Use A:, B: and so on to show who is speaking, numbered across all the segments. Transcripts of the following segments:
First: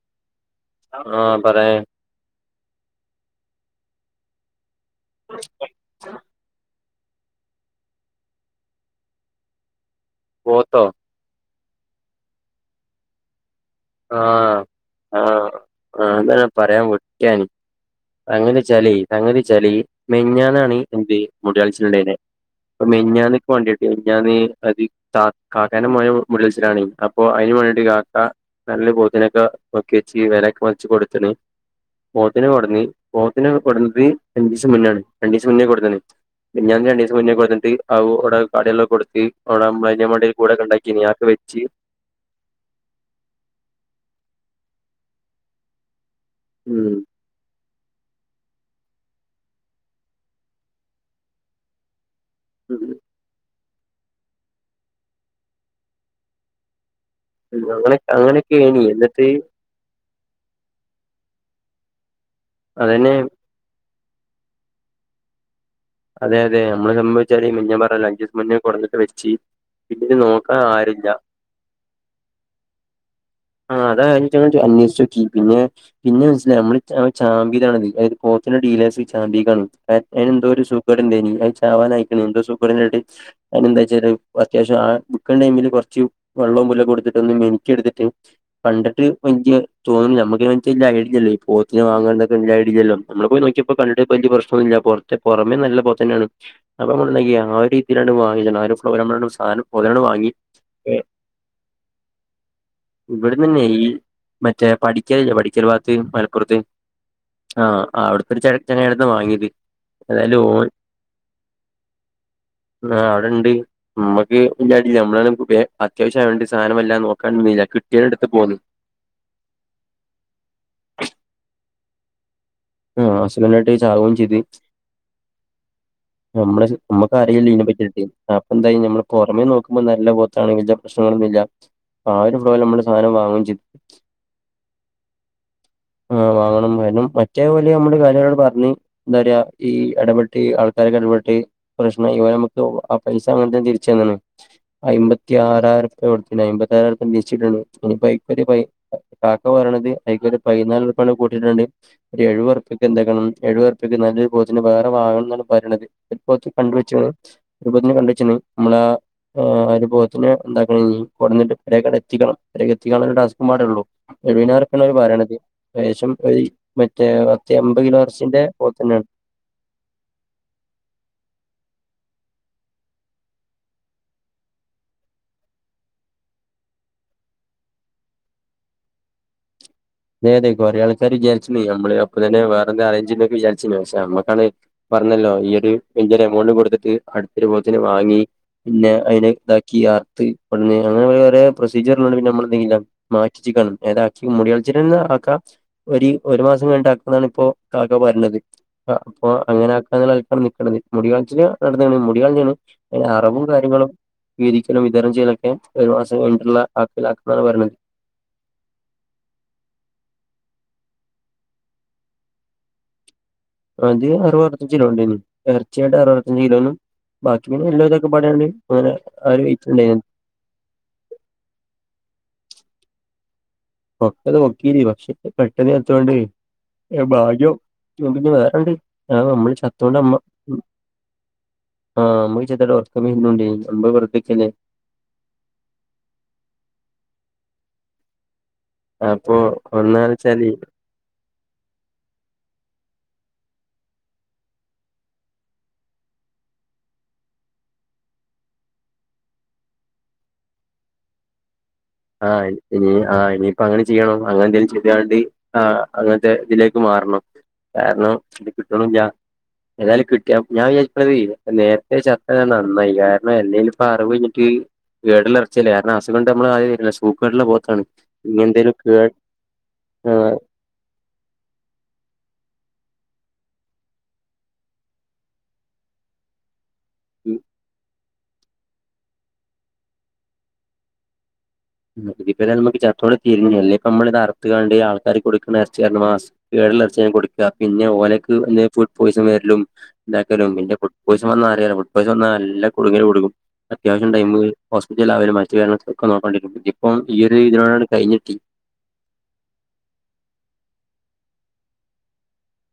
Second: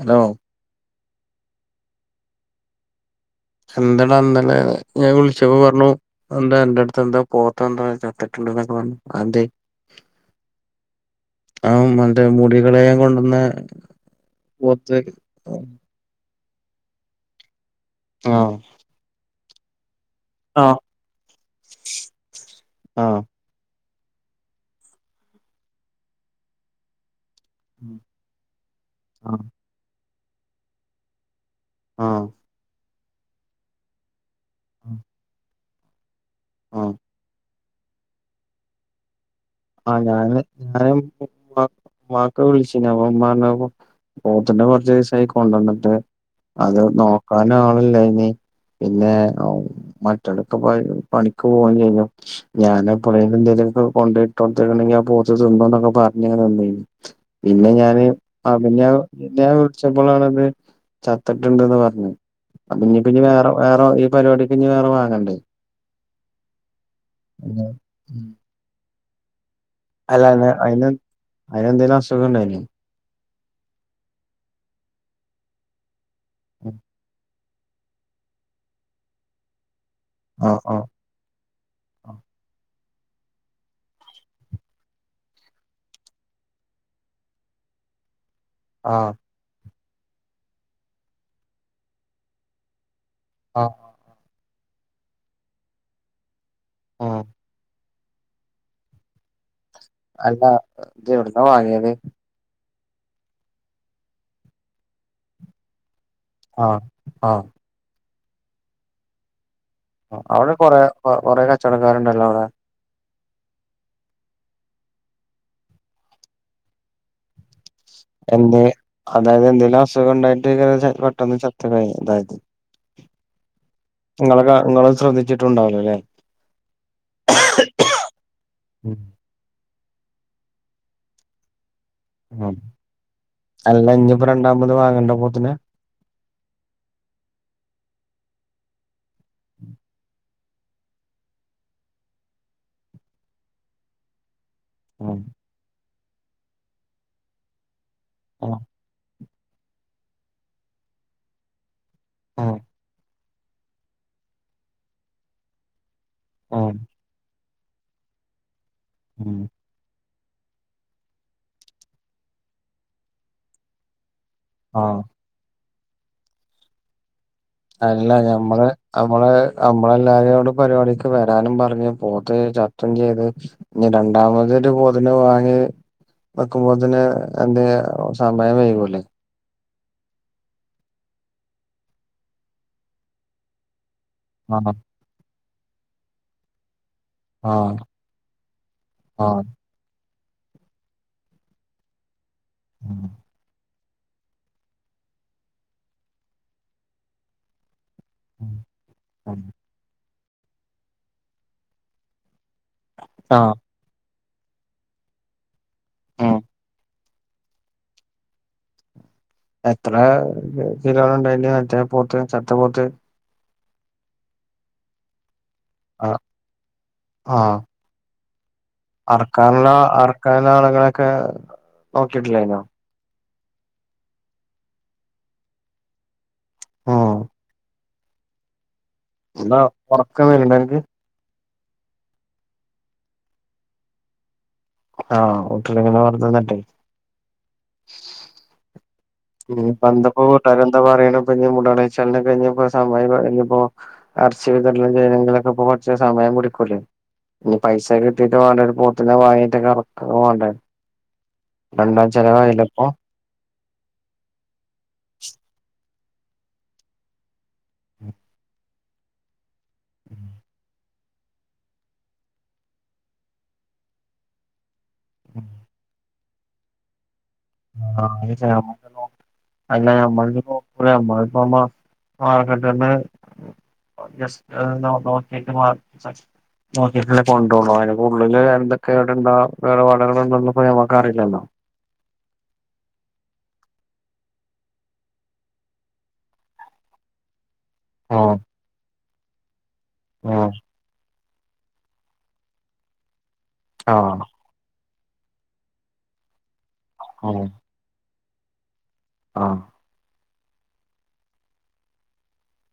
A: Hello
B: ആഹ് പറയ.
A: എന്തടാ ഇന്നലെ ഞാൻ വിളിച്ചപ്പോ പറഞ്ഞു എന്താ എന്റെടുത്ത് എന്താ. പോത് എന്തോ ചത്തിട്ടുണ്ടന്നൊക്കെ വഞ്ഞു അതെന്തേ.
B: പോത്തോ.
A: ആഹ് മറ്റെ മുടികളെയാം കൊണ്ടന്നെ
B: ആഹ് ആഹ് അതന്നാ പറയാൻ വിട്ടയാനി.
A: ആ
B: അങ്ങനെചാലെയ് അങ്ങനെചാല്. മിഞ്ഞാനാണ്
A: ആഹ്
B: എന്ത് മുടികൾച്ചില്ണ്ടായിനെ ഇപ്പ
A: ആ
B: മെഞ്ഞാന്ന്. വേണ്ടീട്ട് ഞാന് അത് കാക്കാന്റെ മോന്റെ മുടികൾചിലാണ് അപ്പൊ അതിന് വേണ്ടിട്ട്
A: ഉം,
B: കാക്ക. നല്ല
A: ആ
B: പോത്തിനൊക്കെ നോക്കി വെച്ച് വെലക്ക വച്ച് കൊടുത്തണ്
A: ആ
B: പോത്തിന കൊട്ന്ന്. പോത്തിന കൊടുന്നത് രണ്ട് ദിവസം
A: ഉം,
B: മുന്നാണ് രണ്ട് ദിവസം മുന്നേ കൊടുന്നീന്
A: ആ
B: മിഞ്ഞാന് രണ്ട ദിവസം മുന്നേ കൊടുന്നിട്ട്. ആവിടെ കടെല്ലാം കൊടുത്ത് അവിടെ മ
A: ആ
B: മണ്ടയിൽ കൂടൊക്കെ ഉണ്ടാക്കിന് അതൊക്കെ വെച്ച്.
A: വാപ വിളിച്ചന് അപ്പൊ മ്മ പറഞ് പോത്തിന കുറച് ദിവസായി കൊണ്ടന്നിട്ട്. അത്
B: ഉം
A: നോക്കാനാളില്ലനീ. പിന്നെ മറ്റടത്ത് പണിക്ക് പോകും ചെയ്തു. ഞാൻഎപ്പളേലും എന്തെേലുക്കെ കൊണ്ടട്ട് കൊടുത്തിക്കണെങ്കി ആഹ് പോത് തിന്നോന്നൊക്കെ പറഞ്ഞ നിന്നു. പിന്നെ
B: അങ്ങനെ
A: ഞാന് ആഹ്
B: അങ്ങനെയൊക്കെനി
A: പിന്നെ
B: എന്നിട്ട്
A: പിന്നെ. ച്ചപ്പോഴാണത് ചത്തിട്ടുണ്ടന്ന് പറഞ്ഞത് അ ഞ്ഞിപിന്ന
B: അതന്നെ
A: പിന്നെ വേറെ. വേറെ ഈ പരിപാടിക്ക് ഞ്ഞി വേറെ വാങ്ങണ്ടേ.
B: അതെ അതെ നമ്മള് സംഭവിച്ചാല് പിന്നെ ഞാൻ പറഞ്ഞല്ലോ അജസ് മുന്നേ കുടന്നട്ട് വെച്ച്. പിന്നെ
A: അല്ല അയ്ന്
B: നോക്കാൻ ആരില്ല.
A: അയ്ന് എന്തേലും അസുഖണ്ടായിനോ.
B: ആഹ് അത് ഞമ്മൾ അന്വേഷിച്ച് നോക്കി പിന്നെ പിന്നെ മനസ്സിലായി നമ്മള ചാമ്പിയതാണത്. പോത്തിന്റെ ഡി നാസി ചാമ്പിക്കാണ് അയിന് എന്തോ
A: ആഹ് ആഹ്
B: സൂക്കേട്ണ്ട്. ചാവാൻ അയിക്കണ് എന്തോ സുക്കേട് ണ്ടായിട്ട്. അതിനെന്താ വെച്ചാല് അത്യാവശ്യം ആ വിക്കുന്ന ടൈമില് കുറച്ച് വെള്ളവും പുല് കൊടുത്തിട്ട് ഒന്ന് മിൻക്കി എടുത്തിട്ട്. കണ്ടിട്ട്
A: ആഹ്
B: വലിയ തോന്നി നമക്ക് ഐഡിയല്ലോ ഈ പോത്തിന് വാങ്ങെ വല്ല ഐഡിയില്ലല്ലോ. നമ്മള് പോയി
A: ആഹ്
B: നോക്കിയപ്പോ കണ്ടിട്ട് വലിയ പ്രശ്നൊന്നുല്ല പുറത്തെ പുറമെ നല്ല പോത്തന്നെയാണ് അപ്പ
A: ആഹ്
B: നമ്മണ്ടാക്കിയ ഒരു. രണ്ട് വാ ആ ഒരു ഫ്ല സാനും.
A: അല്ല എവിടുന വാങ്ങിയത്.
B: ഇവിടന്നന്നെ ഈ മറ്റേ പഠിക്കലില്ല പഠിക്കൽ ഭാഗത്ത്. ആഹ് അവിടുത്തെരു ചങ്ങായിടെര്ത്ത്ന്ന വാങ്ങിയത്. ഏതായാലും
A: അവിടെ
B: ഓൻ
A: കൊറെ കൊറെേ കച്ചവടക്കാരുണ്ടല്ലോ അവിടെ.
B: ആ അവിടെണ്ട് മ്മക്ക് ഇല്ലാ നമ്മള അത്യാവശ്യ ആയോണ്ട് സാധനം വല്ലാതെ നോക്കാനിന്നില്ല.
A: എ അതായത് എന്തേങ്കിലും അസുഖം ഉണ്ടായിട്ടക്കാരം പെട്ടെന്ന് ചത്തതെയ് അതായത്.
B: ആഹ് അസുഖംണ്ടായിട്ട് ചാവും ചെയതി.
A: ട്ടുണ്ടാവോലെ അല്ലെ.
B: നമ്മള് നമ്മുക്ക് അറീല്ല ഇതിനെ പറ്റി അപ്പൊ എന്തായി. ഞമ്മ സമയ നോക്കുമ്പോ നല്ല പോത്താണെങ്കി പ്രശ്നങ്ങളൊന്നും ഇല്ല ആ ഒരു സ്ലോല്നമ്മള് സധനം വാങ്ങുകയും ചെയ്തു.
A: അല്ല ഇഞ്പ്പോ രണ്ടാമത് വാങ്ങണ്ടെ പോത്തിന.
B: ആ വാങ്ങണം വേണം പറ്റേപോലെ നമ്മള് കാര്യവരോട് പറഞ്ഞ് എന്താ പറയാ ഈ ഇടപെട്ട. ആൾക്കാരെക്കെ ഇടപെട്ട് പ്രശ്നം ഇ നമക്ക് ആ പൈസ അങ്ങനത്തെ തിരിച് തന്നാണ്. അയ്മ്പത്തി ആറായിറുപ്യാ കൊടുത്നി അയ്മ്പത്തി ആറായിറുപ്യാ ഇനിതിരിച്ച് കിട്ടേണം ഞ്ഞിപ്പയ്ക്കൊരു പയ് കാക്ക പറയിണെത് അയ്ക്കൊരു പയ്നാല്റുപ്യാണ് കൂട്ടിയിട്ടാണ്ട് ഒരു എഴുവർപ്പെക്ക് എന്താക്കണം എഴുവെർ ന്നല്ലൊരു പോത്തിന് വേറെ വാങ്ങണം ന്നാണ് പറയ്ണത് ഒരു പോത്ത് കണ്ട് വെച്ച്ക്ക്‌ണ് ഒരുപോത്തിന് കണ്ട് വെച്ച്ണ് മ്മളെ ഏഹ് ഒരു പോ അയ്നെ എന്താക്കണംഞ്ഞി കൊട്ന്നിട്ട് എത്തിക്കണം എത്തിക്കാനില്ലെ ട്ടാസ്ക്ക്‌പാടെള്ളൂ.
A: ആ
B: എഴുനാറുപ്യാണ് ഓര് പറീണത് ഏകേഷം കൈ മറ്റേ പത്ത് എമ്പത് കിലോ അർച്ചിന്റെ പോത്ത്ണ്ടായ്നി
A: അമ്മളെല്ലാരോടും പരിപാടിക്ക് വെരാനും പറഞ്ഞു പോത്ത് ചത്തും ചെയ്തു. ഞ്ഞി രണ്ടാമതൊരു പോത്തിനെ വാങ്ങി വെക്കുമ്പോ തെന്നെ എന്തെയ്യ സമയം വെയ്കൂലെ?
B: ഞാതെക്കു അറിയാതെക്കാൻ വിചാരിച്ച്ണ് ഞമ്മള് അപ്പതെന്നെ വേറെന്ത്‌ അറേയ്ഞ്ചെയ്ത്ന്നൊക്കെ വിജാരിച്ച്ണ് പക്ഷെ ഞമ്മക്കാണ്
A: ആ
B: പറഞ്ഞല്ലോ ഈ ഒര് വല്ല്യാ ഒരു എമൗണ്ട് കൊടുത്തിട്ട് അടുത്തൊരു
A: ആ
B: പോത്തിനെ വാങ്ങി പിന്നെ
A: ആ
B: അയ്നെ ഇതാക്കി കിയാർത്ത പെണ്ണ് അങ്ങനെകൊറെ പ്രൊസീജിയറണ്ട് പിന്നെ ഞമ്മൾ എന്തെയ് മാറ്റിച്ച്ക്കാണ് ഏതാക്കിമുടികൾ ച്ചിനൊന്ന്ആക്ക ഒരി ഒരുമാസം കയ്ഞ്ഞിട്ട് ആർക്ണതാണിപ്പോ അഹൊക്കെ പറഞ്ഞത് അപ്പൊ അങ്ങനെആക്കാനുള്ള കട്ഞ്, കട്ഞ് മുടാഴ്ചെല് നടന്ന്ക്ക്‌ണ് മുടികളഞ്ക്ക്‌ണ്അയ്ന്
A: ആ
B: അറവും കാര്യങ്ങളും വീതിക്കലും വിതരണം ചെയ്യലൊക്കെ ഒരുമാസം
A: ഉം
B: കൊണ്ടുള്ള ആക്കില ആക്കും ന്നാണ് പറയ്ണത്.
A: എത്ര കിലോന് ഇണ്ടായിന് മറ്റേ പോത്ത് ചത്ത പോത്ത്?
B: അത് അറുവത് അറുവത്തഞ്ച് കിലോണ്ടയ്നി ഇറച്ചായിട്ട്
A: ആ
B: അറുവത്തഞ്ച് കിലോനും ബാക്കി എല്ലു ഇതൊക്കെപ്പാടെആയോണ്ട്
A: അർക്കാനുള്ള അർക്കാനാളുകളെക്കെ നോക്കിട്ടില്ലയ്നോ?
B: പൊക്ത്തൊക്കെ പൊക്കീനി പക്ഷെ പെട്ടെന്ന് ചത്തോണ്ട്
A: ഉം
B: ഭാഗ്യം ഞമ്മക്കിഞ്ഞി വേറെഎവുടി ആഹ് ഞമ്മള്
A: എന്താ
B: ചത്തോണ്ട് അമ്മ
A: ഉറക്കം വരണ്ട അനക്ക്
B: ആഹ് അമ്മക്ക് ചെർതായിട്ട് ഒറക്കം വെർന്നുണ്ട് സംഭവം വെർതെനിക്കല്ലേ?
A: ആഹ് ഒത്തുല്ലെങ്കിന്ന വെർതെ നിന്ന്ട്ടെ [inaudible]
B: അപ്പൊ
A: ഉം ഞ്ഞിന്തപ്പോ
B: ഒന്നാലോചിച്ചാല്
A: വൂട്ടാര് എന്താ പറയണ് മുടളീച്ചെലിന് കയ്ഞ്ഞപ്പോ സമയം കയ്ഞ്ഞപ്പോ അർച്ചിയൊക്കെ കിട്ടെണെങ്കി അയ്നെങ്കി കൊർച്ച് സമയം പുടിക്കൂലെ? ഇനി പൈസക്കെ കിട്ടീട്ട് വാണ്ടെഒരു പോത്തിനെ വാങ്ങീറ്റൊക്കെ ആർക്കാക്കോ വാണ്ടേ? രണ്ടാംചെലെവ് ആയില്ലെപ്പോ?
B: ആഹ് ഇനിയിപ്പം അങ്ങനെ ചെയ്യണം അങ്ങനെ എന്തെലും ചെയ്ത്ക്കാണ്ട് ആഹ് അങ്ങൻത്തെ ഇതിലേക്ക് മാറണം കാരണം ഇത് കിട്ട്ണൂല്ല. ഏാതായാലും കിട്ടിയ ഞാൻ വിജാരിക്ക്ണെതെയ് നേര്ത്തെ ചത്തത് നന്നായി കാരണം എല്ലെനിപ്പോ അറവ് കയ്ഞ്ഞിട്ട് കേടില്ലേ അർച്ചില്ലെ കാരണസ് ത്കൊണ്ട് ന്നമ്മളായില്ല സൂകേടുള്ള പോത്താണ്
A: ആഹ്
B: ഇങ്ങന്തെലും കേട് ആഹ്
A: [unintelligible] ഇപ്പ മാ [unintelligible] ഒന്ന് ജെസ്റ്റ് ഹ് നോ നോക്കീട്ട് ബ സസ് നോക്കീട്ടല്ലേ കൊണ്ടോണ് അയ്ന്പ്പോ ഉള്ളില് എന്തൊക്കെവിടെണ്ടോ വേറെ കേട്പാട് ഉണ്ടോന്ന്പ്പോ ഞമ്മക്ക് അറീലല്ലോ.
B: ഇതിപ്പോ അമ്മക്ക് ചത്തോടെ തീർന്നു അല്ലേപ്പോ അമ്മളിത് അർത്ത്കാണ്ട് ആൾക്കാർ കൊടുക്ക്ണ അർച്ചിന്ന്മാസ് കേട്ള്ളർച്ചിയാണ് കൊട്ക്ക പിന്നെ
A: ആഹ്
B: ഓലെക്ക് ഫുഡ് പോയിസൺ വെരെലും ഇണ്ടാക്കലും
A: ആഹ്
B: പിന്നെഫു പൊയ്സംവെന്നാ അറിയാലോ ഫുഡ്‌പൊയ്‌സംവന്ന ന്നല്ലെ കുടുങ്ങല് കൊടുങ്ങും അത്യാവിശം
A: ആഹ്
B: ടൈമ് ഹോസ്പിറ്റല് ആവലും മറ്റു കാര്യൊക്കെ ഒക്കെനോക്കേണ്ടിവെരും ഇതിപ്പോ ഈ ഒര്
A: ആഹ്
B: ഇതിനോട് കയ്ഞ്ഞിട്ടി
A: ആഹ്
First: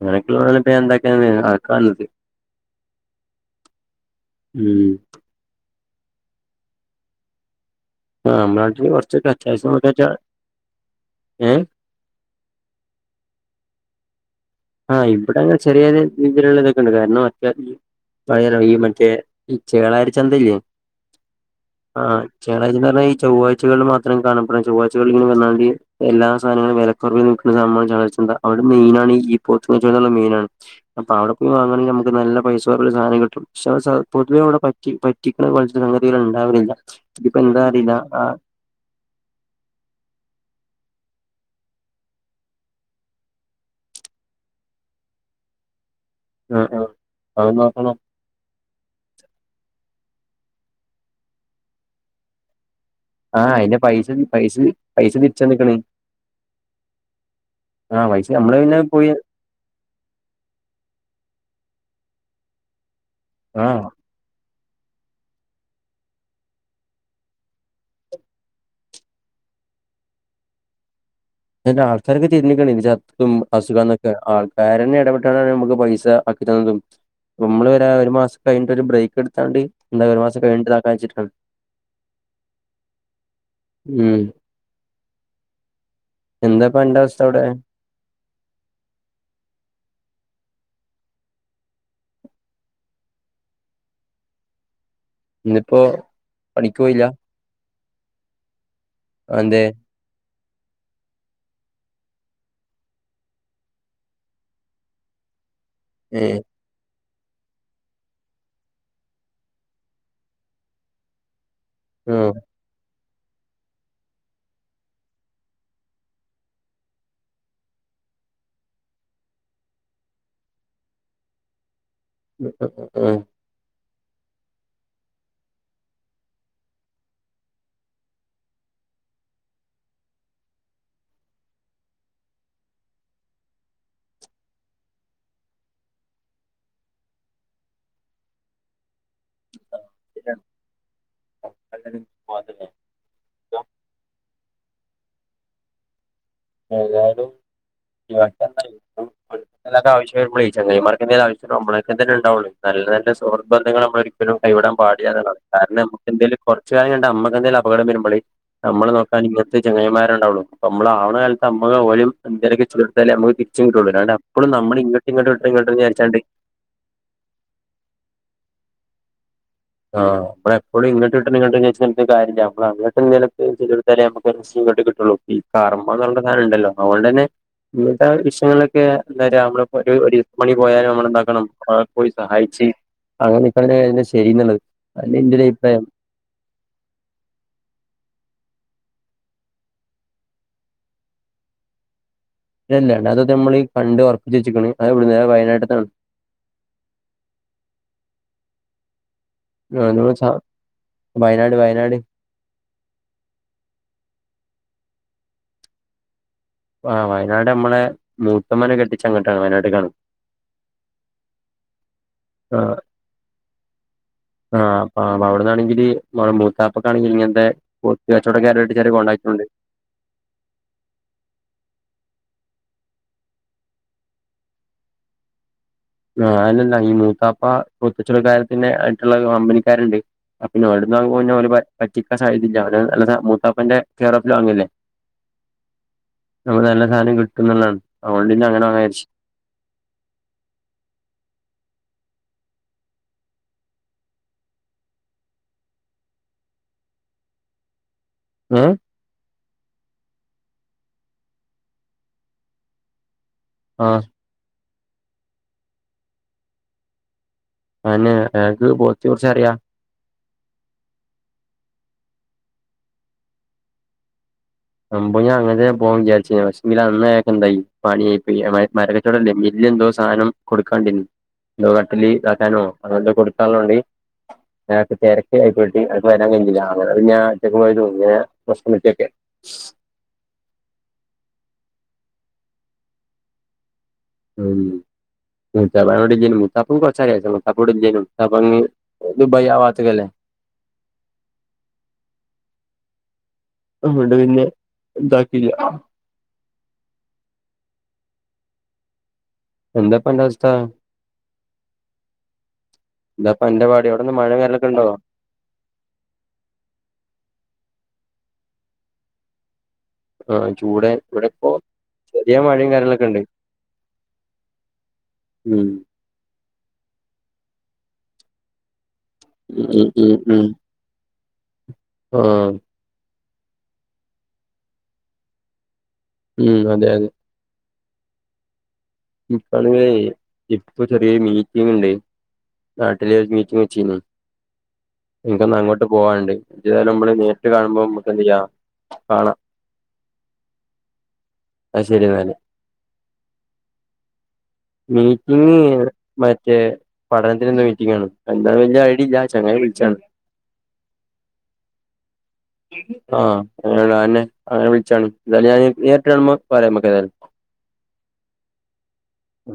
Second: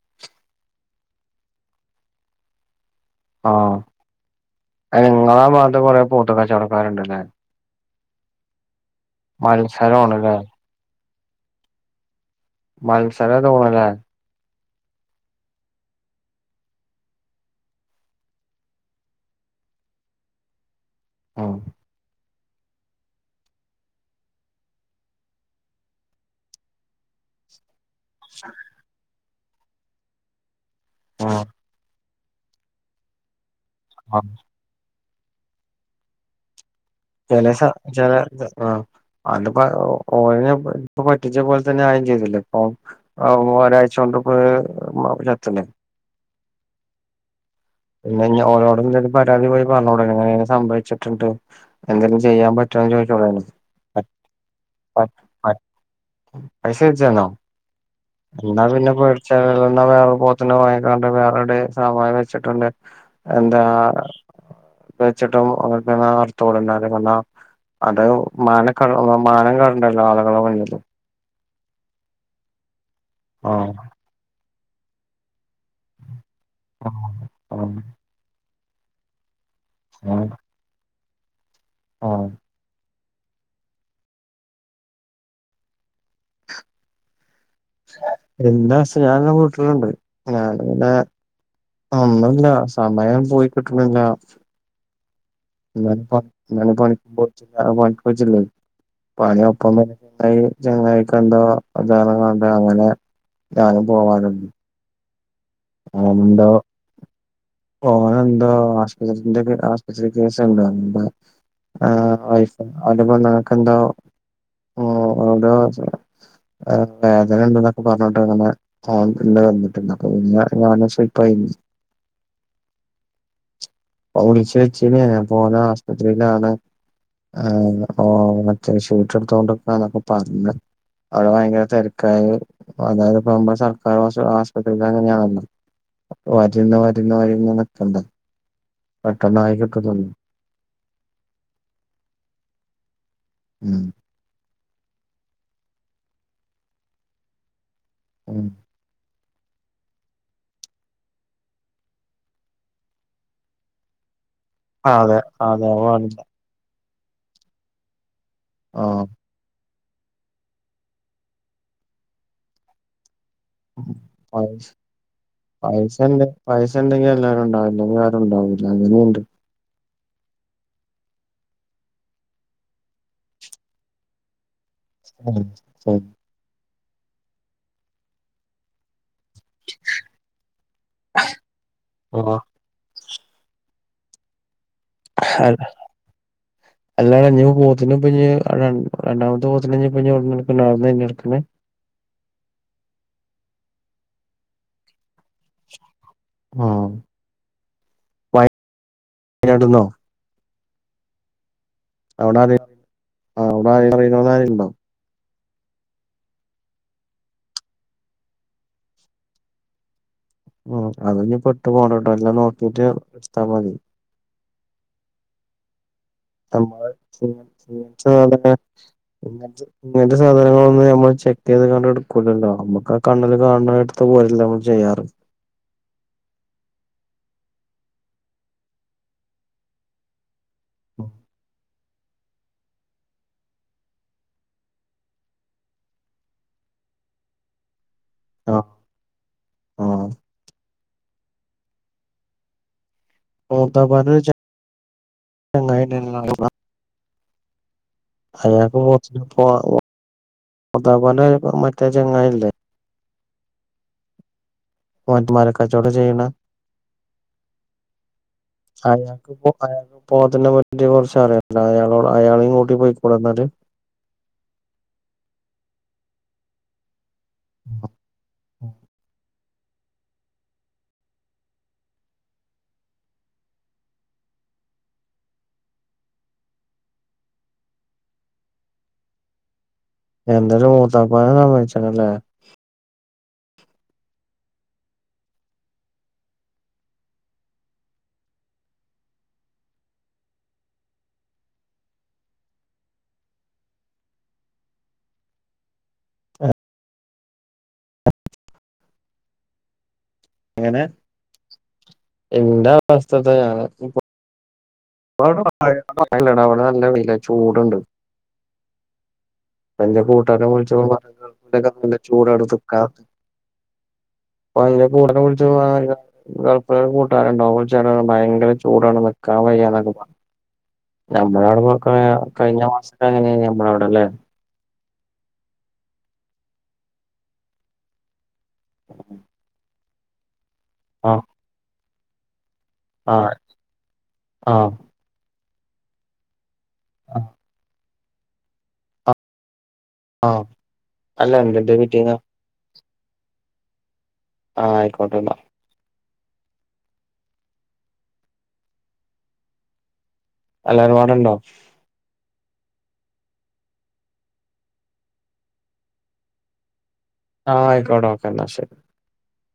B: അങ്ങനൊക്കെ ഇള്ളതൊക്കെ ഞാൻ ഇണ്ടാക്കാനേ അത് കണ്ട്
A: ആഹ്
B: ഉം
A: അയ്ന് ഇങ്ങളാബാത്ത്കൂടെ കൊറെ പോത്ത് കച്ചോടക്കാരുണ്ട്ലെ?
B: ആഹ് അമ്മളെ കൊറച്ചൊക്കെ അത്യാവിശ്യ പോത്ത്കച്ചോടം
A: മത്സരാണ്ല്ലേ
B: ഏഹ്
A: മത്സരാ തോന്ന്ണ്ലെ?
B: ആഹ് ഇബിടങ്ങെ ചെറിയഒരു രീതിയിലുള്ള ഇതൊക്കെ ഇണ്ട് കാരണം അത്യാവിശ പയരെ ഈ മറ്റേ ഈ ചേളാരി ചന്തല്ലേ?
A: ഉം
B: ആഹ് ചേളാരി ചന്തർഞ്ഞ ഈ ചൊവ്ഴ്ചകളിൽ മാത്രം കാണപ്പെടുന്ന ചൊവ്വാ്ചകളിൽ ഇങ്ങവന്നാണ്ട് എല്ലാ സാധനങ്ങളും വെലക്കൊറവിൽ വിക്ക്ണ [unintelligible] ന്താ അവടെ മൈനാണ് ഈ പോത്ത് [unintelligible] ആണ് മെയ്നാണേ അപ്പൊ
A: ആഹ്
B: അവടെപോവാങ്ങണെങ്കി അമ്മക്ക് നല്ല പൈസൊറവ്ല് സാനം കിട്ടും [unintelligible]
A: ആഹ്
B: റ്റി പറ്റിക്ണകൊൽതില് സങ്ങതി ഇണ്ടാവലില്ല ഇതിപ്പോന്താ അറില്ല ആ
A: ആ് അത്പ്പോ ഓനെ ഇപ് ഇപ്പ പറ്റിച്ച പോൽതന്നെ ആയിം ചെയ്തല്ലോ ഇപ്പൊ അ ഒരാഴ്ച്ചോണ്ട് [unintelligible]
B: ആ. ആ് അഹ് നോക്കണം
A: പിന്നെഞ്ഞി ഓനോട്ന്ത പരാതി പോയി പർഞ്ഞുടെയ്നി ഇങ്ങനെങ്ങനെ സംഭവിച്ട്ട്ണ്ട് എന്തെലും ചെയ്യാൻപറ്റോന്ന് ചോയ്
B: ആ അതിന്റെ പൈസ പൈസ പൈസ
A: [unintelligible]
B: തിരിച്ചന്ന്ക്കണ്
A: പൈസ അയച്ചുതന്നോ
B: ആ പൈസ നമ്മള്
A: ന്നാ പിന്നെ
B: പോയി
A: പേട്ച്ചള്ള വേറെ പോത്തിനെ വാങ്ങിങ്ങാണ്ട് വേറെവ്ടെ സവായ വെച്ട്ട്ണ്ട് എന്താ
B: ആ
A: വെച്ച്ട്ടും [unintelligible] അർത്ഥോട്ണ്ട വന്നാ അടവ് [unintelligible] മാനം കെട്ണ്ടല്ലോ ആള്കളെ മുന്നില്
B: അയിന്റെ ആൾക്കാര് തിര്ഞ്ഞ ക്ണ് ഇത് ചത്തും
A: ആഹ്
B: അസുഗാന്നൊക്കെ ആൾക്കാരെന്നെ ഇടപെട്ട്ങ്ങാണ്ടാണ് നമക് പൈസഅക് ഇതെന്തും മ്മള്
A: ആഹ്
B: വരാ ഒരു മാസം കയ്ഞ്ട്ട് ഒരു ബ്രേക്ക് ഇട്ത്താണ്ട് ന്താ ഒരു മാസം കഴിഞ്ഞ്ട്ട് ദക്കാ വെച്ചിട്ടണ്
A: ആ.
B: ഉം. എന്താ പ ന്റാവസ്ഥ അവടെ
A: എന്താ അസ്ഹാർനെ കൂട്ട്ണ്ണ്ട് ഞാനങ്ങനെ ഒന്നുല്ല സമയം പോയിക്ട്ട്ണ്ല്ല
B: ഇന്നിപ്പോ
A: ഇന്നാലും
B: പണിക്ക് പോയില്ല
A: [unintelligible]
B: അതെന്തേ
A: പണിഒപ്പമ് ഐ. ചങ്ങയികെന്താ [unintelligible] അങ്ങനെ ഞാനും പോവാന്ണ്ട് ആ.
B: ഏ
A: ണ്ടോ ഓനന്ത ആശ്പത്രിന്റെക്കെ ആശ്പത്രികേസുണ്ടോ ആ. ഐ അന്റെ പെണ്ങ്ങക്കെന്താ ഓ ഓന്റെ ച് അഹ് വേദനണ്ട്ന്നൊക്കെ പറ്ഞ്ട്ട് പിന്നെ ആണ്ട് വന്ന്ട്ണ്ട് പിന്നെ ഞാന് സുയ്പായി.
B: [unintelligible]
A: പ്പൊ വുൾച്ചോയ്ച്ചീന്നു ഞാന് അപ്പൊ ഓന് ആശ്പത്രിലാണ് ആന്ന് ഓ മറ്റേ ഷീട്ട്ട്ത്തൊണ്ടക്കന്നൊക്കെ പറ്ഞ് അവിടെ ഭയങ്കര തിരക്കായി അതായത് പോമ്പോ സർക്കാർ ഹോസ് ആസ്പത്രിയില് അങ്ങനെയാണല്ലോ വര്ന്നെ വര്ന്നെ വര്ന്ന നിക്കണ്ട പെട്ടെന്നായി കിട്ടു [unintelligible]
B: രൺ തൽകാലിം പാത്ത്ണ്ടോ
A: മ്.
B: ഏതായ്ലും
A: ഉം
B: [unintelligible] പൺ ണ്ടെ ആവശ്യ വെരുമ്പളയ് ചെങ്ങായ്‌മാരോക്കെ ആവശ്യതിന് [unintelligible] ഇണ്ടാവൊള്യ് നല്ല സുഹൃത്ബദ്ധങ്ങൾ നമ്മളൊ രും
A: അതെ
B: കൈവിടംപാടില്ലാന്നാണ്
A: അതെ
B: കാരണം
A: പാടില്ല
B: നമുക്കന്തേൽ കൊറ്ച്ചയ്ഞ നമ്മക്കെന്തെല് അപകടം വേരുമ്പളെയ് നമ്മളെ
A: ആഹ്
B: നോക്കാന് ഇങ്ങൻത്തെ ചങ്ങയ്ന്മാര്ണ്ടാവുള്ളു നമ്മള് ആവണ കാലത്ത് നമ്മക ഓലും എന്തെലൊക്കെ ഇച്ളി ടുത്താലേ നമ്മക്ക് തിരിച്ചും കിട്ടൊള്ളൂ അല്ലാന്ണ്ട് അപ്പോളും ന്നമ്മള് ഇങ്ങട്ട് ഇങ്ങ്ട്ട [unintelligible] വിജാര്ച്ങ്ങാണ്ടെ
A: പൈസണ്ടെങ്കിഎല്ലാരും ണ്ടാവും ല്ലെങ്കി ആരുംണ്ടാവൂല്ല അങ്ങനെണ്ട്
B: ആ, എപ്പളും ഇങ്ങട്ട് കിട്ടണ്ങ്ങാണ്ട് ന്ന്ച്ച കാര്യല്ല മ്മള് അങ്ങട്ട് എന്തെലൊക്കെ ചെയ്തോട്താലെ അമ്മകത് സു ഇങ്ങട്ട് കിട്ടു ട്ടൊളു ഈ
A: ഉം ശരി
B: കർമ്മന്ന്ള്ള സാനംണ്ടല്ലോ അതേണ്ടന്നെ [unintelligible] വിഷയങ്ങള ക്കെ ന്തച്ച നമ്മള [unintelligible] ഒര് മണി പോയാലും നമ്മളൊന്താക്കണം പോയി
A: ആഹ്
B: സഹായിച്ച് അങ്ങനെ നിക്കാനേ അയ്‌ന് ശരി ന്ന്ള്ളത്
A: ഹ ലൊ. അല്ലാ ഞ്ഞിപൊ പോത്തിന പഞ്ഞി രണ്ടാമത്തെ പോത് നെ ഞ്ഞിപഞ് അവ്ട്ന്നന്നെ എടുക്കണെ
B: തന്നെ അല്ലാതെ തമ്മള് കണ്ട് ഒർപ്പിച്ക്ണ് [unintelligible] വയനാട്ട്താണ്
A: ആഹ് വയനാട്ട്ന്നോ
B: [unintelligible] ച്ച വയനാട് വയനാട്
A: അവിടാരെലും അറീണോലാരെലുണ്ടോ
B: ആഹ് വയനാട് അമ്മളെ മൂത്തമ്മാനെ കെട്ടിച്ചെ അങ്ങട്ടാണ് വയനാട്ട്കാണ്
A: ഉം അതങ് പെട്ടു പോണട്ടോ എല്ലാം നോക്കീട്ട് എടുത്താമതി
B: ആഹ് ആഹ് അവിടുന്നാണെങ്കില് മ
A: നമ്മള്
B: മൂത്താപ്പക്ക് ആണെങ്കിൽ ഇങ്ങനത്തെ പോത്ത്
A: സാധന
B: കച്ചവടക്കാരുമായിട്ട് ചെറിയ കോൺടാക്ട് ണ്ട്
A: ഇങ്ങനത്തെ ഇങ്ങനത്തെ സാധനങ്ങളൊന്നും നമ്മള് ചെക്ക് ചെയ്ത് കണ്ട് എടുക്കൂലല്ലോ നമ്മുക്ക് ആ കണ്ണില് കാണണെ എടുത്ത് പോലല്ലെ നമ്മള് ചെയ്യാറ്
B: നാന്നന്നെ ആണ് ഈ മൂത്താപ്പ പോത്ത് ച്ചവട കാര്യത്തിന് ആയിട്ടുള്ള കമ്പനിക്കാരുണ്ട് അഹ് പിന്നെ വിടുന്നഉമ്പൊ പറ്റിക്കാൻ സാധ്യതയില്ല നല്ല മൂത്താപ്പന്റെ കെയർ ഓഫിൽ വാങ്ങല്ലേ നമ്മക്ക് നല്ല സാനം കിട്ടും എന്നുള്ളണ് അതുകൊണ്ട് പിന്നെ
A: ആഹ്
B: അങ്ങനെ മേടിച്ചു
A: ആഹ് മൂത്താപ്പാന്ന് വെച്ചാ ചങ്ങായി [unintelligible]
B: ഏഹ്
A: അയാക്ക് പോ പോത്ത് മറ്റേ ചങ്ങായില്ലേ
B: ആഹ്
A: പോത്തുമാരെ കച്ചോടം ചെയ്യണ
B: അതെന്നെ അയാക്ക് പോത്തിനെ കുറിച്ച് അറിയാ
A: അയാൾക്കിപ്പോ അയാക്ക് പോത്തിനെ പറ്റി കുറച്ച് അറിയല്ല അയാ അയാളെയും കൂട്ടി പോയിക്കൂടെന്നാല്
B: സംഭവം ഞാൻ അങ്ങന പോവാ വിചാരിച്ഞ്ഞെ പക്ഷെങ്കില് അന്ന് പന്തായി [unintelligible] മരകച്ചവടല്ലേ എന്തോ സാധനം കൊടുക്കാണ്ടിനി അഥവാ കട്ടിലി ഇതാക്കാനോ അതൊണ്ട് കൊടുക്ക ഒള്ളൊണ്ടി ഞാ ഇപ്പ തെരക്കിലായിപോയിട്ടി അപ്പം വെരാൻ കയിഞ്ഞില്ല അങ്ങനെ പിന്നെ ഞാൻ ഒറ്റക്ക് പോയിട്ട് ഇങ്ങനെ പ്രശ്നം പറ്റിയൊക്കെ [inaudible]
A: എന്തായാലും മൂത്താപ്പാനെ സമ്മയ് പറഞ്ഞച്ചണല്ലേ
B: ഉം മൂത്താപ്പ ഇവടെ ഇല്ലേനു മൂത്താപ്പു കൊറച്ചായാരുന്നു മൂത്താപ്പ ഇവടെ ഇല്ലേനു മൂത്താപ്പ അങ്ങ് ദുബായി ആഹ് ഭാഗത്ത്ക്ക അല്ലേ. ഇവിടെ പിന്നെ ഇതാക്കിയില്ല
A: എ
B: എന്താപ്പന്റസ്
A: അങ്ങനെ എന്താ അവസ്ഥ ഇത്
B: എന്താപ്പ അന്റെ പാട്
A: ഞങ്ങക്കിപ്പം
B: അവിടെന്ന് മഴ വരലൊക്കെ ഉണ്ടോ
A: [unintelligible] ഇവിടെ നല്ല വെയിലാ ചൂടുണ്ട് എന്റെ കൂട്ടാരെ
B: ആ
A: വിളിച്ചപ്പം
B: ചൂട്
A: പറഞ്ഞെ
B: ഇവിടെ ഇപ്പോ
A: [unintelligible]
B: ചെറിയ മഴയും
A: ചൂടെടുത്ത്ക്കാന്ന്
B: കാര്യങ്ങളൊക്കെ ഉണ്ട്
A: അപ്പ അയിൻ്റ കൂടൊക്കെ പൊളിച്ച് [unintelligible]
B: ഉം
A: [unintelligible] കൂട്ടുകാര് ഉണ്ടാവും വിളിച്ചപ്പം ഭയങ്കര ചൂടാണ് നിക്കാൻ
B: ഉം
A: വയ്യാന്നൊക്കെ പ
B: ഉം ഉം ആ
A: [unintelligible] കഴിഞ്ഞ മാസക്കങ്ങനെയാ അവിടെ അല്ലേ
B: ഉം അതെ അതെ
A: [inaudible]
B: ഇപ്പോളേ ഇപ്പ ചെറിയൊരു
A: ആഹ്
B: മീറ്റിംഗ്ണ്ട് നാട്ടിലെ ഒരു
A: ആഹ്
B: മീറ്റിംഗ് വെച്ചിരുന്നു
A: ആഹ്
B: എനിക്കൊന്ന് അങ്ങോട്ട് പോവാൻണ്ട് [unintelligible] നമ്മള് നേരിട്ട് കാണുമ്പോ നമുക്ക് എന്ത് ചെയ്യാം
A: ആഹ്
B: കാണാ
A: ആഹ് അല്ല എന്തിന്റെ
B: അത് ശരി
A: മീറ്റിങ്ങാ
B: എന്നാല്
A: ആഹ് ആയിക്കോട്ടെന്നാ
B: മീറ്റിംഗ് മറ്റേ പഠനത്തിന്റെ എന്തോ മീറ്റിംഗ് ആണ് എന്താ വലിയ ഐഡി ഇല്ല ചങ്ങായി വിളിച്ചെയാണ്
A: എല്ലാര്പാടെണ്ടോ
B: ആഹ് അനെ അങ്ങനെ വിളിച്ചാണ് ആഹ് എന്തായാലും ഞാൻ നേരിട്ട് കാണുമ്പം പറയാം നമുക്ക് ഏതായാലും
A: ആഹ് ആയിക്കോട്ടെ ഓക്കെ ന്നാ ശരി
B: ഉം